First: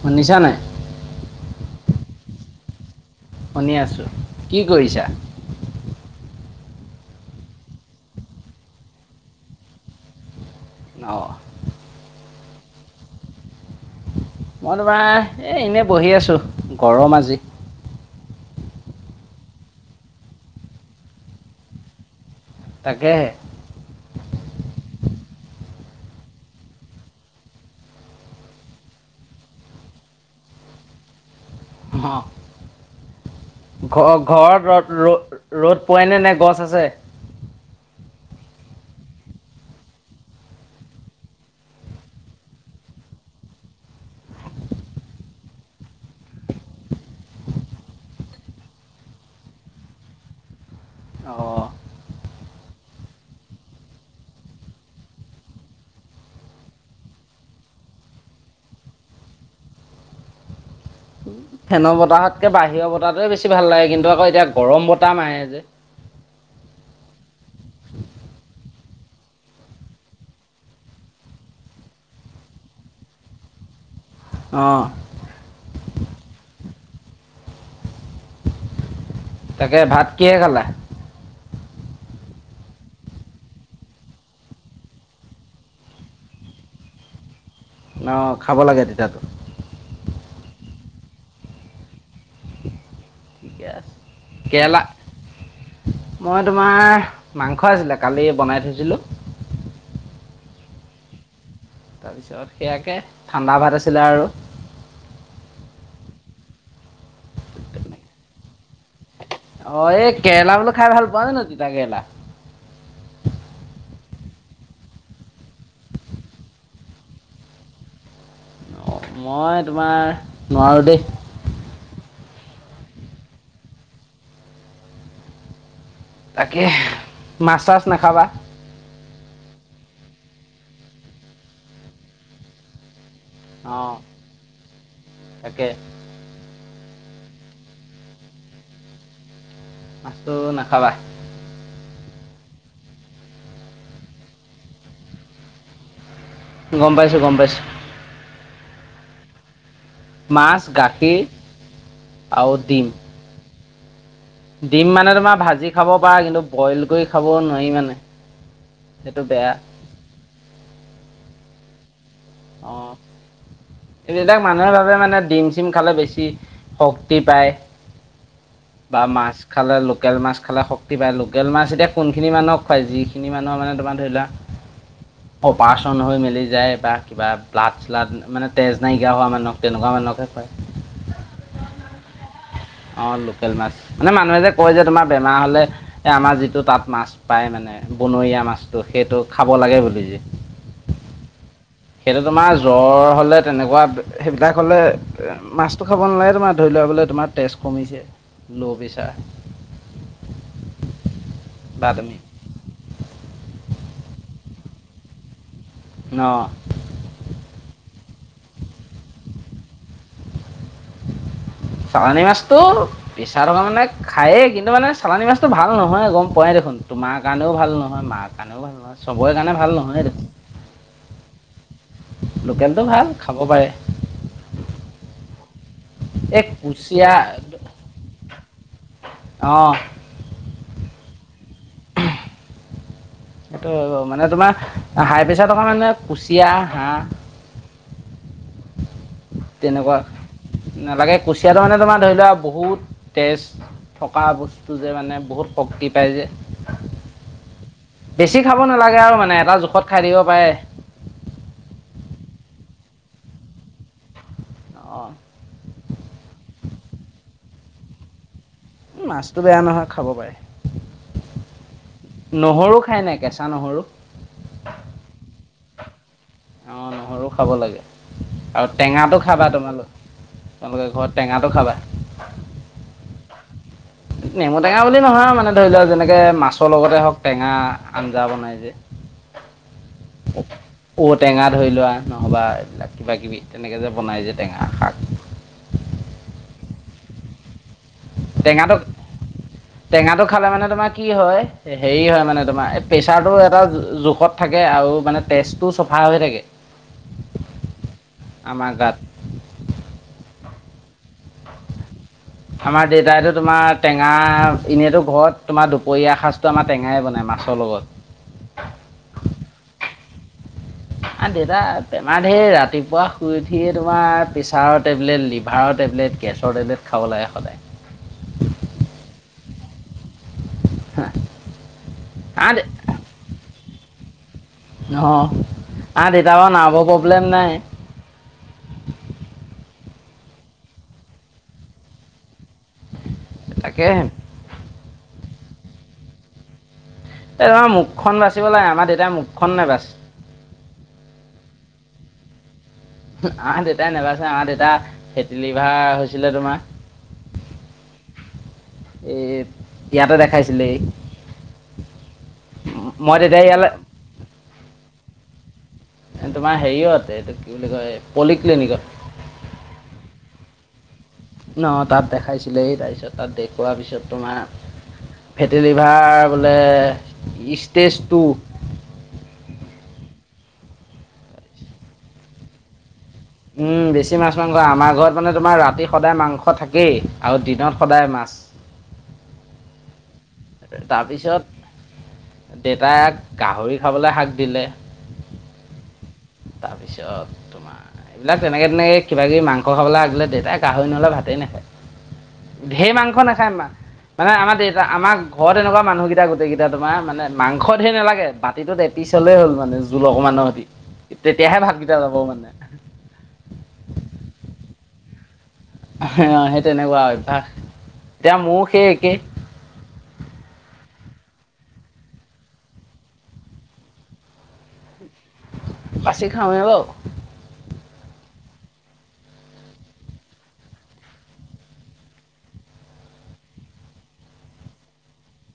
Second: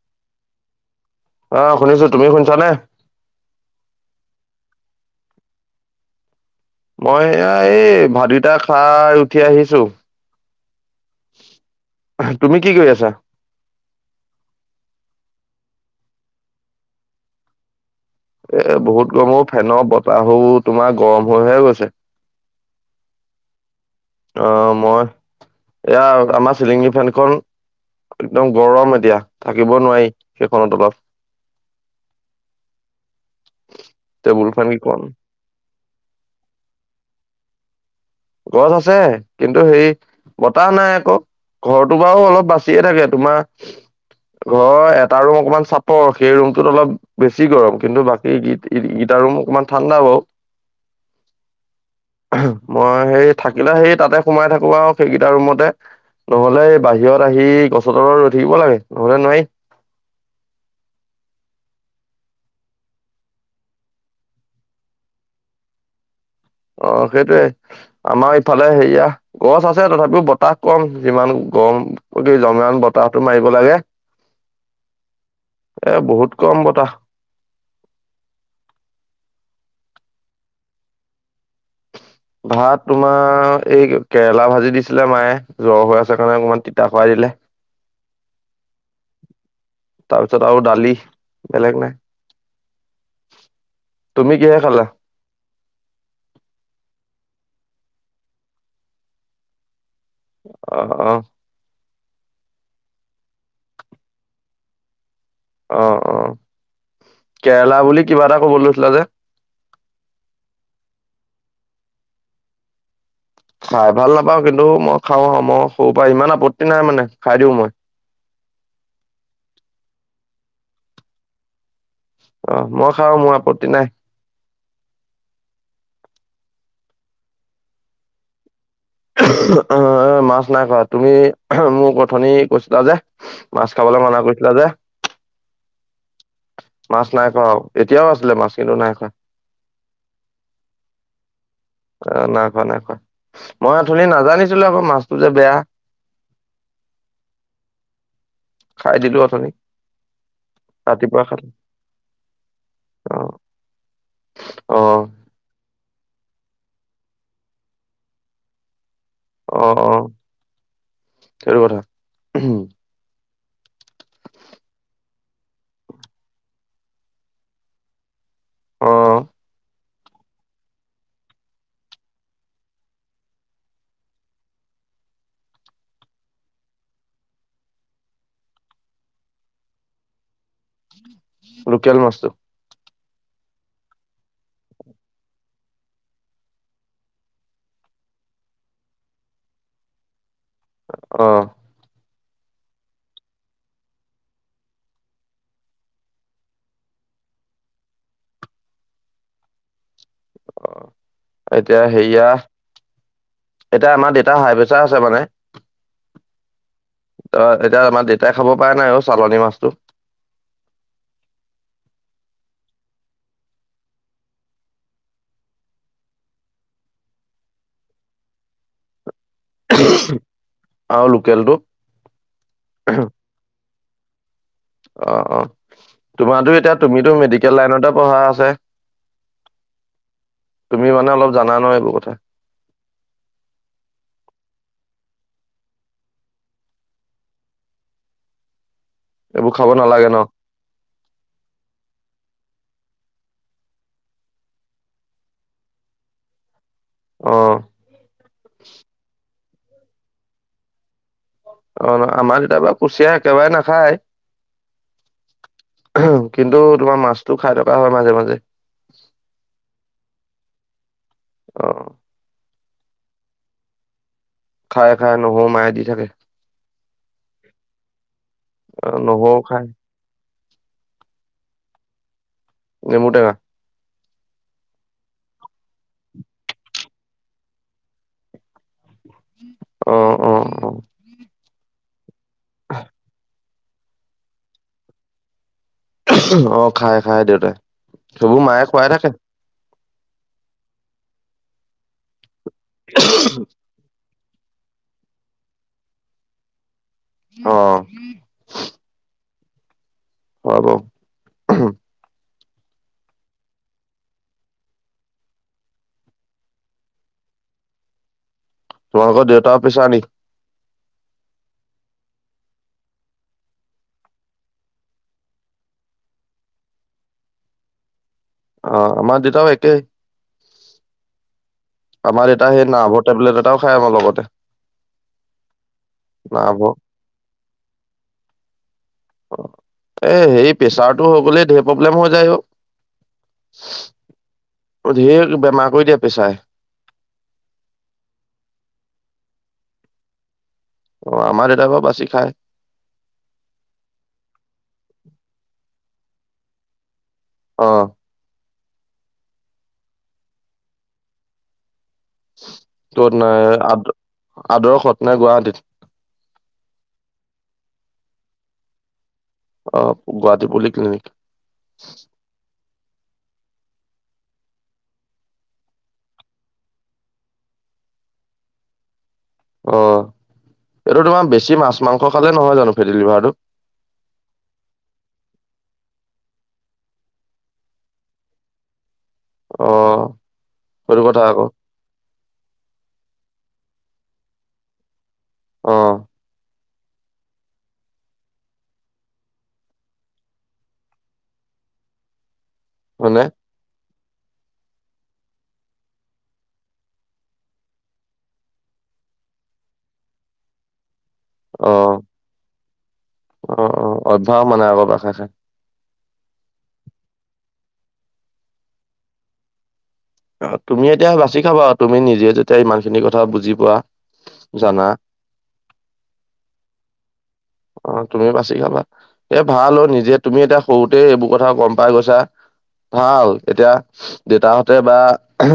শুনিছানে নাই? অ শুনিছোঁ। তুমি শুনিছানে? শুনি আছোঁ, কি কৰিছা? মই এয়া এই ভাত কেইটা খাই উঠি আহিছোঁ। অ'। তুমি কি কৰি আছা? মই তোমাৰ এ এনেই বহি আছো গৰম আজি। এ বহুত গমোৰ ফেনৰ বতাহো তোমাৰ গৰম হৈহে গৈছে। তাকে। অ মই এয়া আমাৰ চিলিঙি ফেনখন একদম গৰম এতিয়া, থাকিব নোৱাৰি সেইখনৰ তলত। হ টেবুল ফেন ঘ-ঘৰত কেইখন ৰদ-ৰ-ৰ'দ পোৱাই নে নাই গছ আছে। গছ আছে, কিন্তু সেই বতাহ নাই আকৌ। ঘৰটো বাৰু অলপ বাচিয়ে থাকে তোমাৰ ঘৰ এটা ৰুম অকমান চাপৰ সেই ৰুমটোত অলপ বেছি গৰম কিন্তু বাকী গীত গীত ৰুম অকমান ঠাণ্ডা হও। অঁ মই সেই থাকিলে সেই তাতে সোমাই থাকো আৰু সেইকেইটা ৰুমতে। নহলে বাহিৰত আহি গছৰ তলৰ ৰৈ থাকিব লাগে নহলে নাই। [inaudible] ফেনৰ বতাহতকে বাহিৰৰ বতাহাতোৱে বেছি ভাল লাগে কিন্তু আকৌ এতিয়া গৰম বতাহ মাৰে যে। [inaudible] অ' সেইটোৱে আমাৰ ইফালে হেয়া গছ আছে তথাপিও বতাহ কম যিমান গৰম কি জমেন বতাহটো মাৰিব লাগে। অ'। এ বহুত কম বতাহ। তাকে ভাত কিহে খালা? ভাত তোমাৰ এই কেৰেলা ভাজি দিছিলে মায়ে জ্বৰ হৈ আছে কাৰণে অকণমান তিতা খুৱাই দি [inaudible] ন খাব লাগে তেতিতো। তাৰপিছত আৰু দালি, বেলেগ নাই। ঠিকে আছে তুমি কিহে কেৰেলা, খালা মই তোমাৰ মাংস আছিলে কালি বনাই থৈছিলোঁ। আহ অ'। তাৰপিচত, সেয়াকে ঠাণ্ডা ভাত আছিলে আৰু। অ' অ' কেৰেলা তেনেকৈ বুলি কিবা এটা কব লৈছিলা যে। অ' এই কেৰেলা বোলো খাই ভাল পোৱা নে ন তিতা কেৰেলা? খাই ভাল নাপাওঁ কিন্তু মই খাওঁ মই সৰুৰ পৰা ইমান আপত্তি নাই মানে খাই দিওঁ মই। অ' মই তোমাৰ নোৱাৰোঁ দেই। আহ মই খাও, মোৰ আপত্তি নাই। তাকে, মাছ চাছ নাখাবা। অ মাছ নাই খোৱা, তুমি মোৰ অথনি কৈছিলা যে। মাছ অ' খাবলৈ মনা কৰিছিলা যে। তাকে মাছ নাই খোৱা এতিয়াও আছিলে মাছ কিন্তু নাই খোৱা। আছোঁ নাখাবা। অ' নাখোৱা নাখোৱা মই আঁঠনি নাজানিছিলো আকৌ মাছটো যে বেয়া। গম পাইছোঁ, গম পাইছো। খাই দিলো আথনি। মাছ গাখীৰ, আৰু ডিম। অ অ দিম মানে তোমাৰ ভাজি খাব পাৰা কিন্তু বইল কৰি খাবও নোৱাৰি মানে। সেইটো বেয়া। এটো কথা। অ' এবিলাক মানুহে ভাৱে মানে ডিম চিম খালে বেছি শক্তি পায়, অ বা মাছ খালে লোক লোকেল মাছ খালে শক্তি পায়। লোকেল মাছ এতিয়া কোনখিনি মানুহক খুৱাই যিখিনি মানুহৰ মানে তোমাৰ ধই লোৱা অপাচন হৈ মেলি যায় বা কিবা ব্লাড চিলাড মানে তেজ নাইকিয়া হোৱা মানুহক, তেনেকুৱা মানুহকহে খুৱাই। লোকেল মাছটো। অ' লোকেল মাছ, মানে মানুহে যে কয় যে তোমাৰ বেমাৰ হলে আমাৰ যিটো তাত মাছ পায় মানে। বনৰীয়া মাছটো, সেইটো খাব লাগে বুলি যে। আহ। সেইটো তোমাৰ জ্বৰ হলে তেনেকুৱা সেইবিলাক হলে মাছতো খাব নালাগে তোমাৰ ধৰি লবলে তে কি ল' প্ৰে? অ' এতিয়া হেৰিয়া, এতিয়া আমাৰ দ এটা হাই পেচা আছে মানে। ন। অ' এতিয়া আমাৰ দেতাই খাব পা নাই আও চালনী মাছটো। চালানী মাছটো পিছা থকা মানে খায়েই কিন্তু মানে চালানী মাছটো ভাল নহয় গম পোৱাই দেখোন। তোমাৰ কাণেও ভাল নহয়, মাৰ কাণেও ভাল নহয়, চবই কাণে ভাল নহয় দেখোন। আও লোকেলটো। লোকেলটো ভাল খাব পাৰে। অ', অ' এই তোমাতো এতিয়া তুমিতো কুচিয়া মেডিকেল লাইনতে পঢ়া আছে। অ'। তুমি মানে অল সেটো মানে তোমা হাই প্ৰেছাৰ থকা মানুহে কুচিয়া, হাঁহ এইবোৰ খাব তেনেকুৱা নালাগে ন নালাগে। কুচিয়াটো মানে তোমাৰ ধই লোৱা বহুত তেজ থকা বস্তু যে মানে, বহুত শক্তি পায় যে। অ বেছি খাব নালাগে আৰু মানে এটা জোখত খাই দিব পায়। অ' ন, আমা দেতাই বাও কুচিয়া একেবাই নাখায়। অ'। কিন্তু তোমাৰ মাছতো খাই থকা হয় মাজে মাজে। উ মাছটো বেয়া নহয়, খাব পায়। অ নহৰু খায় নাই, কেঁচা নহৰু? খাই, খাই নহৰু মাই দি থাকে। অ' নহৰু খাব লাগে। আও অ টেঙাটো নহৰু খাবা খাই তোমালোক, খাবলৈ ঘত টেঙাটো খাবা। নেমু টেঙা। নেমু টেঙা বুলি নহয় আ মানে ধই লক যেনেকে মাছৰ লগতে হওঁক টেঙা আঞ্জা বনাই যে। অ অ অ ঔ টেঙা ধই লোৱা নহ'বা কিবা কিবি। তেনেকে যে বনাই যে টেঙা শাক। অ' খাই খাই দেউতাই। সেবো মায়ে টেঙাটো খোৱাই থাকে। টেঙাটো খালে মানে তোমাৰ কি হয়, হেই হয় মানে তোমাৰ এই প্ৰেচাৰটো এটা জোখত থাকে আও মানে তেজটো চফা হৈ থাকে। অ'। আমাৰ গাত অ' ব। আমা দেতাইটো তোমাৰ টেঙা, ইনেতো ঘৰত তোমাৰ দুপইয়া সাঁজটো আমা টেঙাই বনাই। মাছ লগত। তোমালোক দেউতাৱ পিছা নি? আমা দেতাৰ বেমাৰ ধেৰ ৰাতিপুৱা শুই উঠিয়ে তোমাৰ প্ৰেছাৰ টেবলেট লিভাৱ টেবলেট। গেছৰ টলেত খাব লাগে সদায়। অ' আমাৰ দেতাও একেই। আমাৰ আ এটা সেই নাভৰ টেবলেট এটাও খাই আমাৰ লগতে। অ' আমাৰ দেতা বাৰু নাভৰ প্ৰব্লেম নাই। অ' এ সেই প্ৰেচাৰটো হৈ গলে ঢেৰ প্ৰব্লেম হৈ যায়, অ'। তাকে। ঢেৰ বেমাৰ কৰি দিয়ে পেচাই। এই তোমাৰ মুখখন বাচিব লাগে আমাৰ দেউতাৰ মুখখন নেবাচে। অ' আমাৰ দেতাই বাও বাছি খায়। আমা দেতাই নেবাচে, আমা দেতা ফেটি লিভাৰ হৈছিলে তোমাৰ। অ'। এ ইয়াতে দেখাইছিলেই। ত'ত নাই, আ-আদৰ্শত নাই গুৱাহাটীত। তোমাৰ হেইয়ত, এটো কি বুলি কয় পলিক্লিনিকত। অ' গুৱাহাটী পলিক্লিনিক। ন তাত দেখাইছিলে এ তাপিছত তাত দেখওুৱা পিছত তোমা ফেট লিভাৰ বোলে, ষ্টেজ টু। অ এইটো তোমাৰ বেছি মাছ মাংস খালে নহয় জানো। ফেটি লিভাৰটো উম বেছি মাছ মাংস আমাৰ ঘৰত মানে তোমাৰ ৰাতি সদায় মাংস থাকেই আৰু দিনত সদায় মাছ। অ'। সেইটো কথা আকৌ তাৰপিছত, দেতাইক গাহৰি খাবলৈ শাক দিলে। অ'। তাৰপিছত তোমাৰ এইবিলাক তেনেকে তেনেকে কিবা কিবি মাংস খাবলৈ আগিলে দেউতাই গাহৰি নহ'লে ভাতেই নাখে। [inaudible] ঢেৰ মাংস হয়নে নাখায় আমাৰ। মানে আমাৰ দেউত, আমাৰ ঘৰত এনেকুৱা মানুহকেইটা গোটকেইটা তোমাৰ মানে মাংসৰ ধেৰ নালাগে বাতিটোত এ চলে হ'ল মানে জোলক মানহতি। অ' অ' অ' অভ্য়াস মানে আগৰ পৰাছে। আহ সেই তেনেকুৱা অভ্য়াস, এতিয়া মোৰ সেই একেই অ' তুমি এতিয়া বাচি খাবা আৰু তুমি নিজে যেতিয়া ইমান খিনি কথা বুজি পোৱা। জানা। পাচি খাওঁে বাৰু। অ' তুমি বাছি খাবা, এ ভাল নিজে তুমি এতিয়া সৰুতে এইবোৰ কথা গম পাই গৈছা ভাল এতিয়া দেউতাহঁতে বা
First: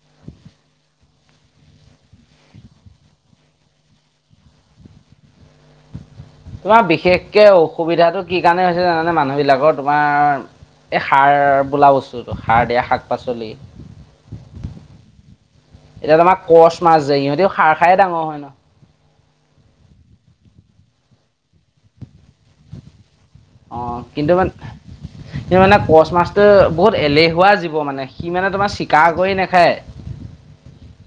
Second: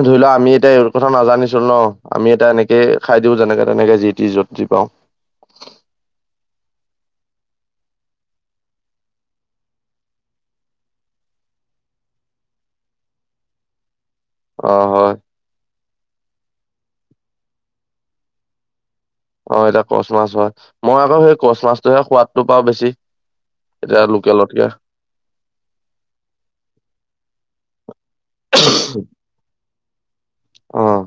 ধৰি লোৱা আমি এতিয়া এই কথা নাজানিছিলো ন। আমি এটা এনেকে খাই দিওঁ যেনেকে তেনেকে যি টি যত জি পাওঁ। তোমাৰ বিশেষকে অসুবিধাতটো কি কাৰণে হৈছে জানে মানুহ বিলাকৰ, তোমাৰ এই সাৰ বোলা বস্তুটো সাৰ দিয়া শাক পাচলি। অ' হয়। এতিয়া তোমাৰ কচ মাছ যায় ইিহঁতিও খাৰ খায় ডাঙৰ হয়। অ' এতিয়া কচ মাছ হয়, মই আকৌ সেই কচ মাছটোহে সোৱাদটো পাওঁ বেছি। অ' এতিয়া কিন্তু মান লোকেলতকে কিন্ত মানে কচ মাছটো বহুত এলেহুৱা জীৱ মানে সি মানে তোমাক চীকাৰ কৰি নাখায়। আহ।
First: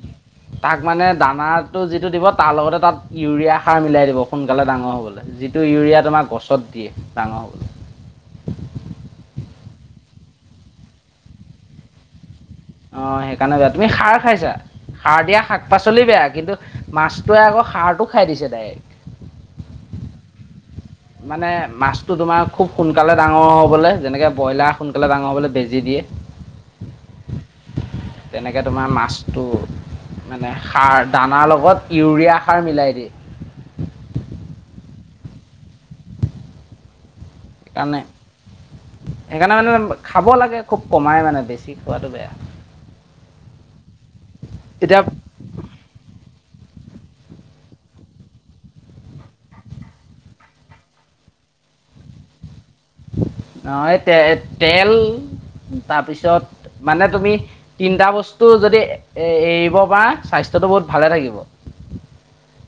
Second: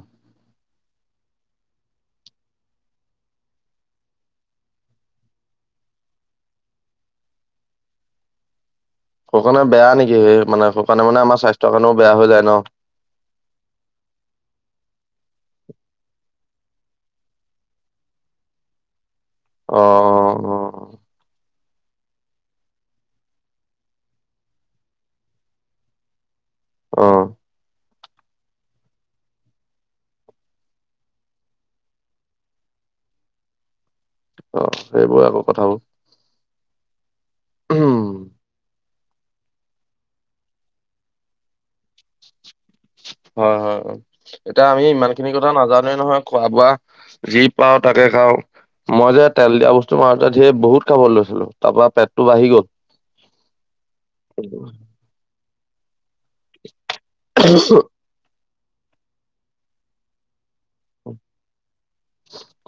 তাক মানে দানাটো যিটো দিব তাৰ লগতে তাত ইউৰিয়া সাৰ মিলাই দিব সোনকালে ডাঙৰ হবলৈ, যিটো যিটো ইউৰিয়া তোমাক গছত দিয়ে ডাঙৰ হ'লে। [inaudible] শুানে বেয়া নেকি স মানে শুানোনে আমাৰ সাস্থ্য কাৰণেয়া যায় ন। অ' সেইকাৰণে বেয়া, তুমি খাৰ খাইছা। সাৰ দিয়া শাক পাচলি বেয়া, কিন্তু মাছটোৱে আকৌ সাৰটো খাই দিছে ডাইৰেক্ট। অ' অ' অ'। মানে মাছটো তোমাৰ খুব সোনকালে ডাঙৰ হ'বলৈ যেনেকে ব্ৰইলাৰ সোনকালে ডাঙৰ হ'বলৈ বেজি দিয়ে অ'। তেনেকে তোমাৰ মাছটো মানে সাৰ, দানাৰ লগত ইউৰিয়া সাৰ মিলাই দিয়ে। অ', সেইবোৰ আকৌ কথাাবোৰ। কাৰণে [unintelligible] সেইকাৰণে মানে খাব লাগে খুব কমাই মানে বেছি খোৱাটো বেয়া। হয় হয়, এতিয়া আমি ইমান খিনি কথা নাজানোৱে নহয়। খোৱা বোৱা, যি পাওঁ তাকে খাওঁ। মই যে তেল দিয়া বস্তু মাৰোতি ধেই বহুত খাবলৈ লৈছিলো, তাৰ পৰা পেটটো বাঢ়ি গ'ল। অ' এই তে তেল, তাৰপিছত মানে তুমি, তিনিটা বস্তু টো যদি এ এৰিব বা স্বাস্থ্যটো বহুত ভালে থাকিব।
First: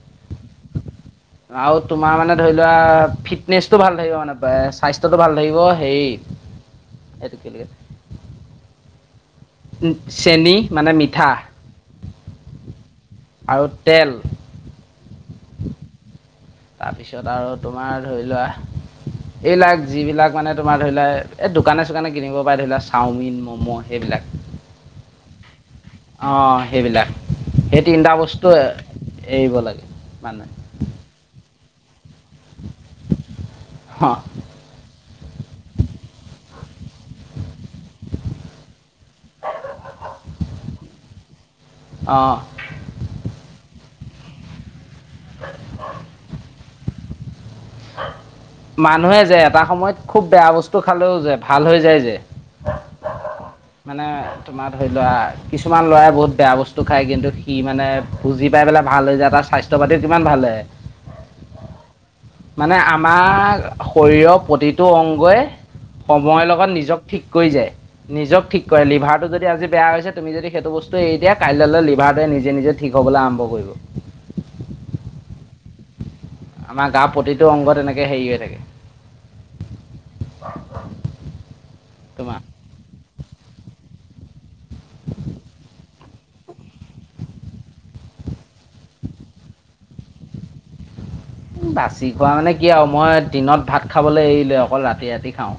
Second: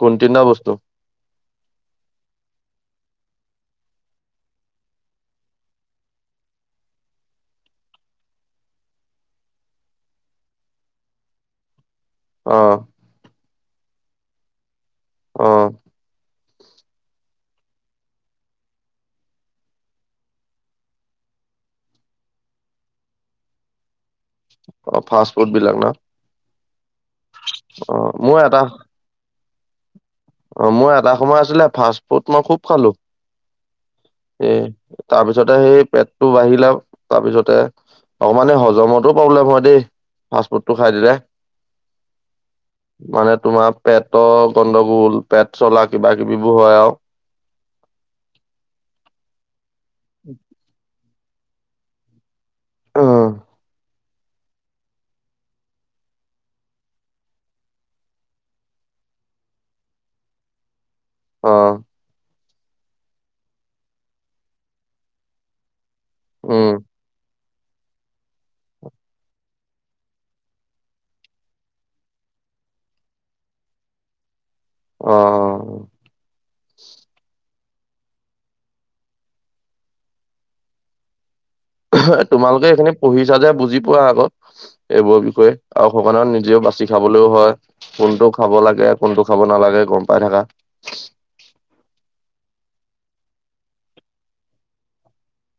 কোনটো নো বস্ত। আৰু তোমাৰ মানে ধৰি লোৱা ফিটনেচটো ভাল থাকিব মানে স্বাস্থ্যটো ভাল থাকিব হেৰি [inaudible] আৰুিকেই [unintelligible] ল চেনী মানে মিঠা অ'। আৰু তেল অ'। তাৰপিছত আৰু তোমাৰ ধৰি লোৱা এইবিলাক যিবিলাক মানে তোমাৰ ধৰিলোৱা এই দোকানে চোকানে কিনিব পাই ধৰিলোৱা চাওমিন, ম'ম' সেইবিলাক অ ফাষ্ট ফুড বিলাক ন'। অঁ সেইবিলাক সেই অ তিনটা মোৰ বস্তু এটা এৰিব লাগে। মানুহে অ', মোৰ এটা সময় আছিলে ফাষ্ট ফুড মই খুব খালোঁ অঁ এ তাৰপিছতে সেই পেটটো বাঢ়িলে তাৰপিছতে অকমান সেই হজমতো প্ৰব্লেম হয় দেই, ফাষ্ট ফুডটো খাই দিলে। অঁ মানে তোমাৰ পেটৰ গণ্ডগোল, পেট চলা কিবা কিবিবোৰ হয় আৰু মানুহে যে এটা সময়ত খুব বেয়া বস্তু খালেও যে ভাল হৈ যায় যে আৰু মানে তোমাৰ ধৰি ল'ৰা কিছুমান ল'ৰাই বহুত বেয়া বস্তু খায়, কিন্তু সি মানে বুজি পাই পেলাই ভাল হৈ যায় তাৰ স্বাস্থ্য পাতিও কিমান ভাল হৈ আহে। অ'। মানে আমাৰ শৰীৰৰ প্ৰতিটো অংগই সময়ৰ লগত উম, নিজক ঠিক কৰি যায়। নিজক ঠিক কৰে, লিভাৰটো যদি আজি বেয়া হৈছে তুমি যদি সেইটো বস্তু এৰি দিয়া কাইলৈ লৈ লিভাৰটোৱে নিজে নিজে ঠিক হ'বলৈ আৰম্ভ কৰিব। অ', অ'। আমাৰ গাৰ প্ৰতিটো অংগত এনেকে এ হেৰি হৈ থাকে তোমাৰ তোমালোকে এইখিনি পঢ়িছা যে বুজি পোৱা আগত, এইবোৰ বিষয়ে, আৰু সকানে নিজেও বাচি খাবলৈও হয় কোনটো খাব লাগে কোনটো খাব নালাগে গম পাই থাকা। উ বাচি খোৱা মানে কি আৰু মই দিনত ভাত খাবলৈ এৰিলো, অকল ৰাতি ৰাতি খাওঁ।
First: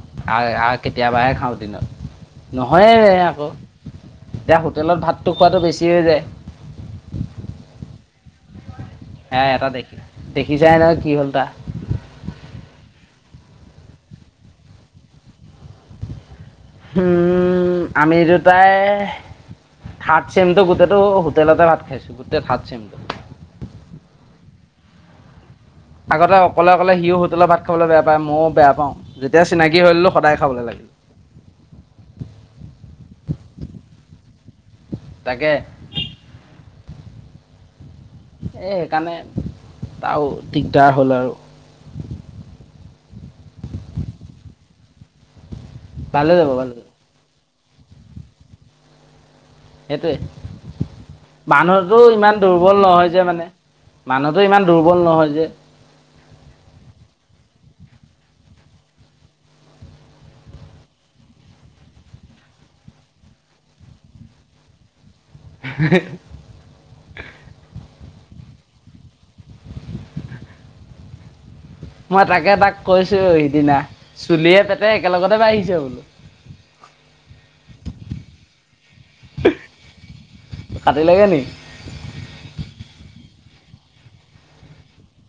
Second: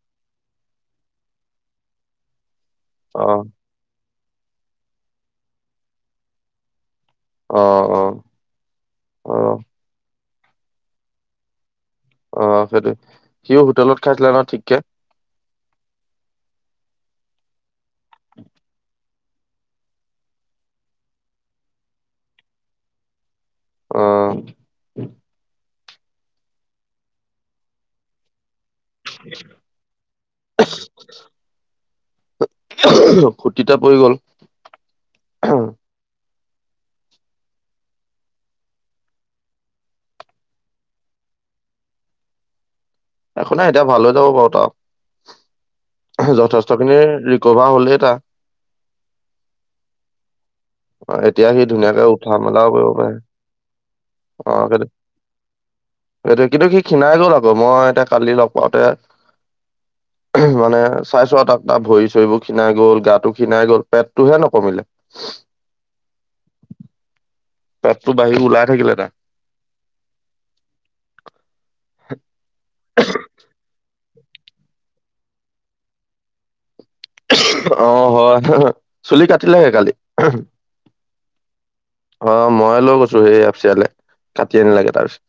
কেতিয়াবাহে খাওঁ দিনত। [inaudible] নহয়েই অ', আকৌ, এতিয়া হোটেলত ভাতটো খোৱাটো বেছি হৈ যায়। অ', অ'। হে অ', এটা, দেখি-দেখিছাই নহয় কি হ'ল তাৰ। অ', সেইটোৱে, সিও হোটেলত খাইছিলে নহয় ঠিককে। উম, আমি দুটাই থাৰ্ড চেমটো গোটেইটো হোটেলতে ভাত খাইছো গোটে থাৰ্ড চেমটো। অ'। আগতে অকলে অকলে সিও হোটেলৰ ভাত খাবলৈ বেয়া পায় ময়ো বেয়া পা ওঁ যেতিয়া চিনাকি হৈ ল'লো সদায় খাবলৈ লাগে। ফুৰ্তিতে পৰি গ'ল। তাকে এ সেইকাৰণে তাৰো দিগদাৰ হ'ল আৰু। একো নাই এতিয়া ভাল হৈ যাব বাৰু ভালে তাৰো যাব ভালে যথেষ্ট যাব খিনি ৰি কভাৰ হ'লেই তাৰ সেইটোৱে, অ', এতিয়া সি মানুহটো ধুনীয়াকে উঠা ইমান মেলাও দুৰ্বল কৰিব নহয় পাৰে যে মানে মানুহতো ইমান দুৰ্বল নহয় যে। সেইটোৱে কিন্তু সি খীণাই গ'ল আকৌ, মই এতিয়া কালি লগ পাওঁতে মানে চাইচো আও তাক তাৰ ভৰি চৰিবোৰ খীণাই গ'ল, গাটো খীণাই গ'ল, পেটটোহে নকমিলে। হে হে। পেটতো বাঢ়ি ওলাই থাকিলে তাৰ। মই তাকে তাক কৈছো সিদিনা, চুলিয়ে পেটে একেলগতে বাঢ়িছে বোলো। আহ হয়, চুলি কাটিলেহে কালি কাটিলেগৈ নি অ', মই লৈ গৈছো সেই আপচিয়ালৈ। কাটি আনিলাগে তাৰপিছত,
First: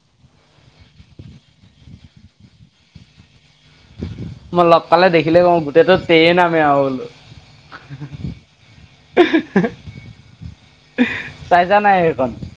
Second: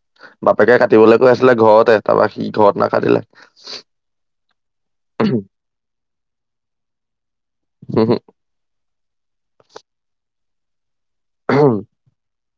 বাপেকে কাটিবলৈ কৈ আছিলে ঘৰতে তাৰপৰা সি ঘৰত নাাকাটিলে মই লগ পালে দেখিলে নাকাটিলে কওঁ গোটেটো তেৰে নামে আৰু। াল [unintelligible] চাইচা নাই সেইখন?